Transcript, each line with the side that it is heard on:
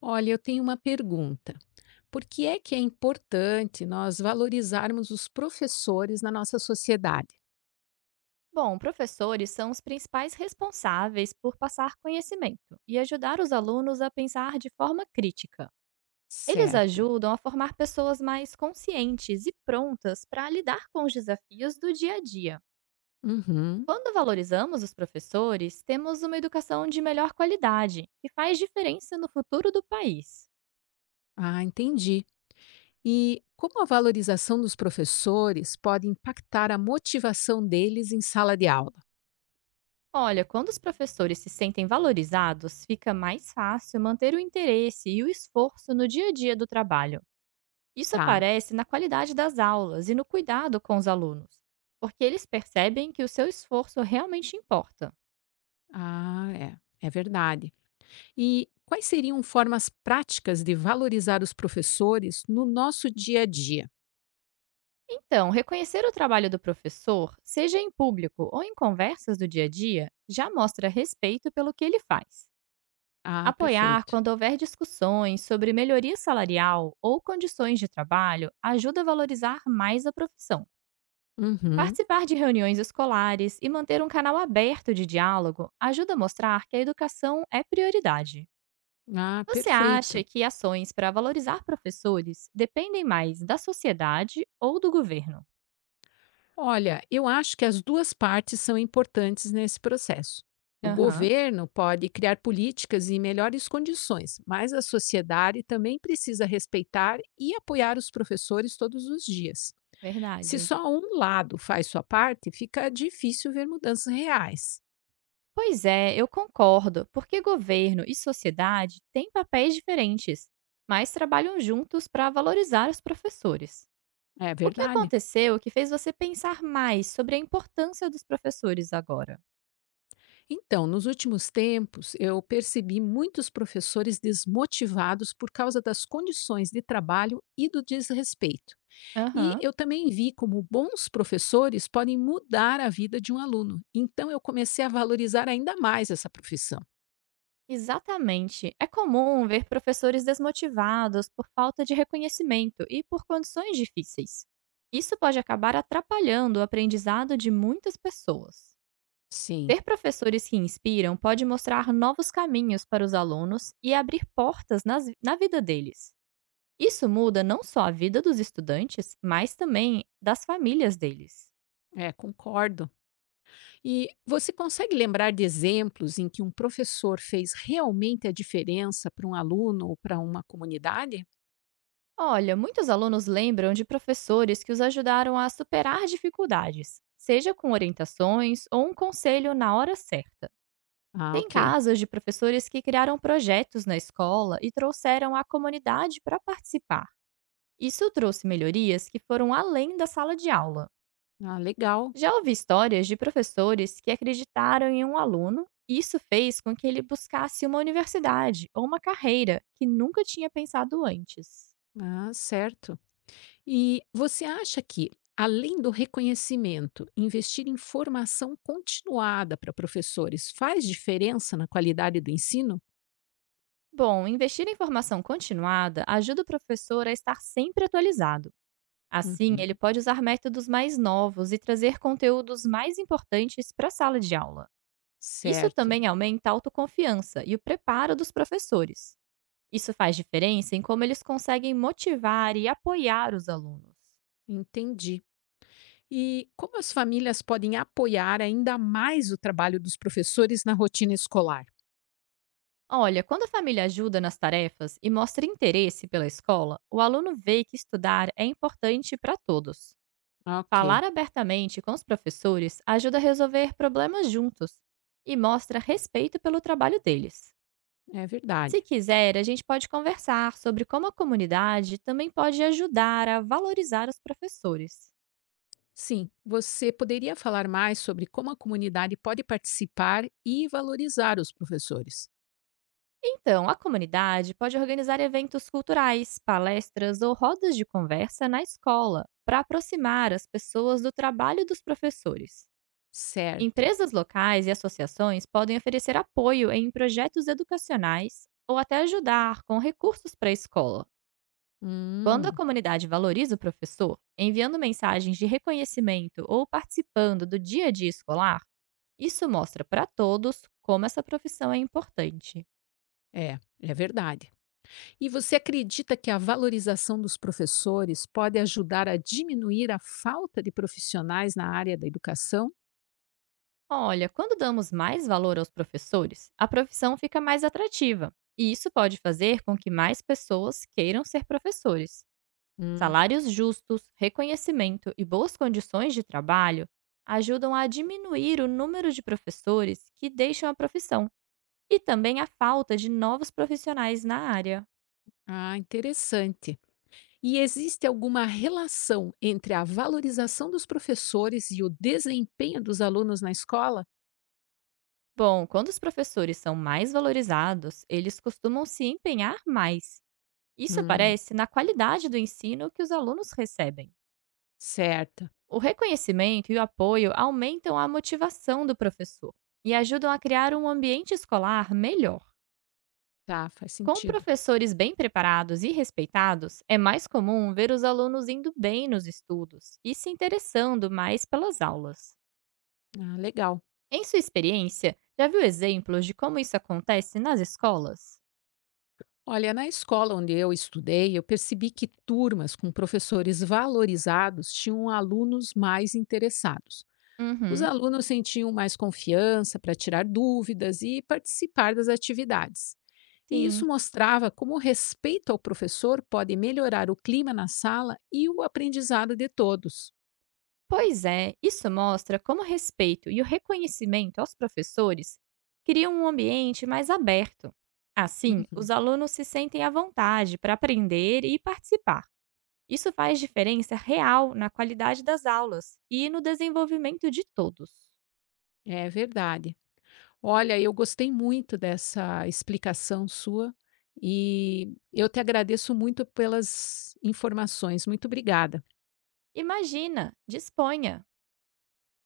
left: Olha, eu tenho uma pergunta. Por que é importante nós valorizarmos os professores na nossa sociedade?
right: Bom, professores são os principais responsáveis por passar conhecimento e ajudar os alunos a pensar de forma crítica. Eles
left: Certo.
right: ajudam a formar pessoas mais conscientes e prontas para lidar com os desafios do dia a dia.
left: Uhum.
right: Quando valorizamos os professores, temos uma educação de melhor qualidade, que faz diferença no futuro do país.
left: Ah, entendi. E como a valorização dos professores pode impactar a motivação deles em sala de aula?
right: Olha, quando os professores se sentem valorizados, fica mais fácil manter o interesse e o esforço no dia a dia do trabalho. Isso
left: Tá.
right: aparece na qualidade das aulas e no cuidado com os alunos, porque eles percebem que o seu esforço realmente importa.
left: Ah, é. É verdade. E quais seriam formas práticas de valorizar os professores no nosso dia a dia?
right: Então, reconhecer o trabalho do professor, seja em público ou em conversas do dia a dia, já mostra respeito pelo que ele faz.
left: Ah,
right: Apoiar
left: perfeito.
right: quando houver discussões sobre melhoria salarial ou condições de trabalho ajuda a valorizar mais a profissão.
left: Uhum.
right: Participar de reuniões escolares e manter um canal aberto de diálogo ajuda a mostrar que a educação é prioridade.
left: Ah,
right: Você acha
left: perfeito.
right: que ações para valorizar professores dependem mais da sociedade ou do governo?
left: Olha, eu acho que as duas partes são importantes nesse processo. O
right: Aham,
left: governo pode criar políticas e melhores condições, mas a sociedade também precisa respeitar e apoiar os professores todos os dias. Se
right: verdade.
left: só um lado faz sua parte, fica difícil ver mudanças reais.
right: Pois é, eu concordo, porque governo e sociedade têm papéis diferentes, mas trabalham juntos para valorizar os professores.
left: É
right: O que
left: verdade.
right: aconteceu que fez você pensar mais sobre a importância dos professores agora?
left: Então, nos últimos tempos, eu percebi muitos professores desmotivados por causa das condições de trabalho e do desrespeito. E
right: Aham.
left: eu também vi como bons professores podem mudar a vida de um aluno. Então eu comecei a valorizar ainda mais essa profissão.
right: Exatamente. É comum ver professores desmotivados por falta de reconhecimento e por condições difíceis. Isso pode acabar atrapalhando o aprendizado de muitas pessoas.
left: Sim,
right: Ter professores que inspiram pode mostrar novos caminhos para os alunos e abrir portas na vida deles. Isso muda não só a vida dos estudantes, mas também das famílias deles.
left: é, concordo. E você consegue lembrar de exemplos em que um professor fez realmente a diferença para um aluno ou para uma comunidade?
right: Olha, muitos alunos lembram de professores que os ajudaram a superar dificuldades, seja com orientações ou um conselho na hora certa.
left: Ah,
right: Tem
left: ok.
right: casos de professores que criaram projetos na escola e trouxeram a comunidade para participar. Isso trouxe melhorias que foram além da sala de aula.
left: Ah, legal.
right: Já ouvi histórias de professores que acreditaram em um aluno e isso fez com que ele buscasse uma universidade ou uma carreira que nunca tinha pensado antes.
left: Ah, certo. E você acha que, além do reconhecimento, investir em formação continuada para professores faz diferença na qualidade do ensino?
right: Bom, investir em formação continuada ajuda o professor a estar sempre atualizado. Assim, ele
left: Uhum,
right: pode usar métodos mais novos e trazer conteúdos mais importantes para a sala de aula. Isso
left: certo,
right: também aumenta a autoconfiança e o preparo dos professores. Isso faz diferença em como eles conseguem motivar e apoiar os alunos.
left: entendi. E como as famílias podem apoiar ainda mais o trabalho dos professores na rotina escolar?
right: Olha, quando a família ajuda nas tarefas e mostra interesse pela escola, o aluno vê que estudar é importante para todos.
left: Ok,
right: Falar abertamente com os professores ajuda a resolver problemas juntos e mostra respeito pelo trabalho deles.
left: é
right: Se
left: verdade.
right: quiser, a gente pode conversar sobre como a comunidade também pode ajudar a valorizar os professores.
left: Sim, você poderia falar mais sobre como a comunidade pode participar e valorizar os professores?
right: Então, a comunidade pode organizar eventos culturais, palestras ou rodas de conversa na escola para aproximar as pessoas do trabalho dos professores.
left: Certo.
right: Empresas locais e associações podem oferecer apoio em projetos educacionais ou até ajudar com recursos para a escola. Quando a
left: Hum,
right: comunidade valoriza o professor, enviando mensagens de reconhecimento ou participando do dia a dia escolar, isso mostra para todos como essa profissão é importante.
left: é, é verdade. E você acredita que a valorização dos professores pode ajudar a diminuir a falta de profissionais na área da educação?
right: Olha, quando damos mais valor aos professores, a profissão fica mais atrativa, e isso pode fazer com que mais pessoas queiram ser professores. Salários justos, reconhecimento e boas condições de trabalho ajudam a diminuir o número de professores que deixam a profissão e também a falta de novos profissionais na área.
left: Ah, interessante. E existe alguma relação entre a valorização dos professores e o desempenho dos alunos na escola?
right: Bom, quando os professores são mais valorizados, eles costumam se empenhar mais. Isso
left: Hum,
right: aparece na qualidade do ensino que os alunos recebem.
left: certo.
right: O reconhecimento e o apoio aumentam a motivação do professor e ajudam a criar um ambiente escolar melhor.
left: Tá, faz
right: Com
left: sentido.
right: professores bem preparados e respeitados, é mais comum ver os alunos indo bem nos estudos e se interessando mais pelas aulas.
left: Ah, legal.
right: Em sua experiência, já viu exemplos de como isso acontece nas escolas?
left: Olha, na escola onde eu estudei, eu percebi que turmas com professores valorizados tinham alunos mais interessados. Os
right: Uhum,
left: alunos sentiam mais confiança para tirar dúvidas e participar das atividades. E isso
right: sim.
left: mostrava como o respeito ao professor pode melhorar o clima na sala e o aprendizado de todos.
right: Pois é, isso mostra como o respeito e o reconhecimento aos professores criam um ambiente mais aberto. Assim,
left: Uhum,
right: os alunos se sentem à vontade para aprender e participar. Isso faz diferença real na qualidade das aulas e no desenvolvimento de todos.
left: é verdade. Olha, eu gostei muito dessa explicação sua e eu te agradeço muito pelas informações. Muito obrigada.
right: Imagina, disponha!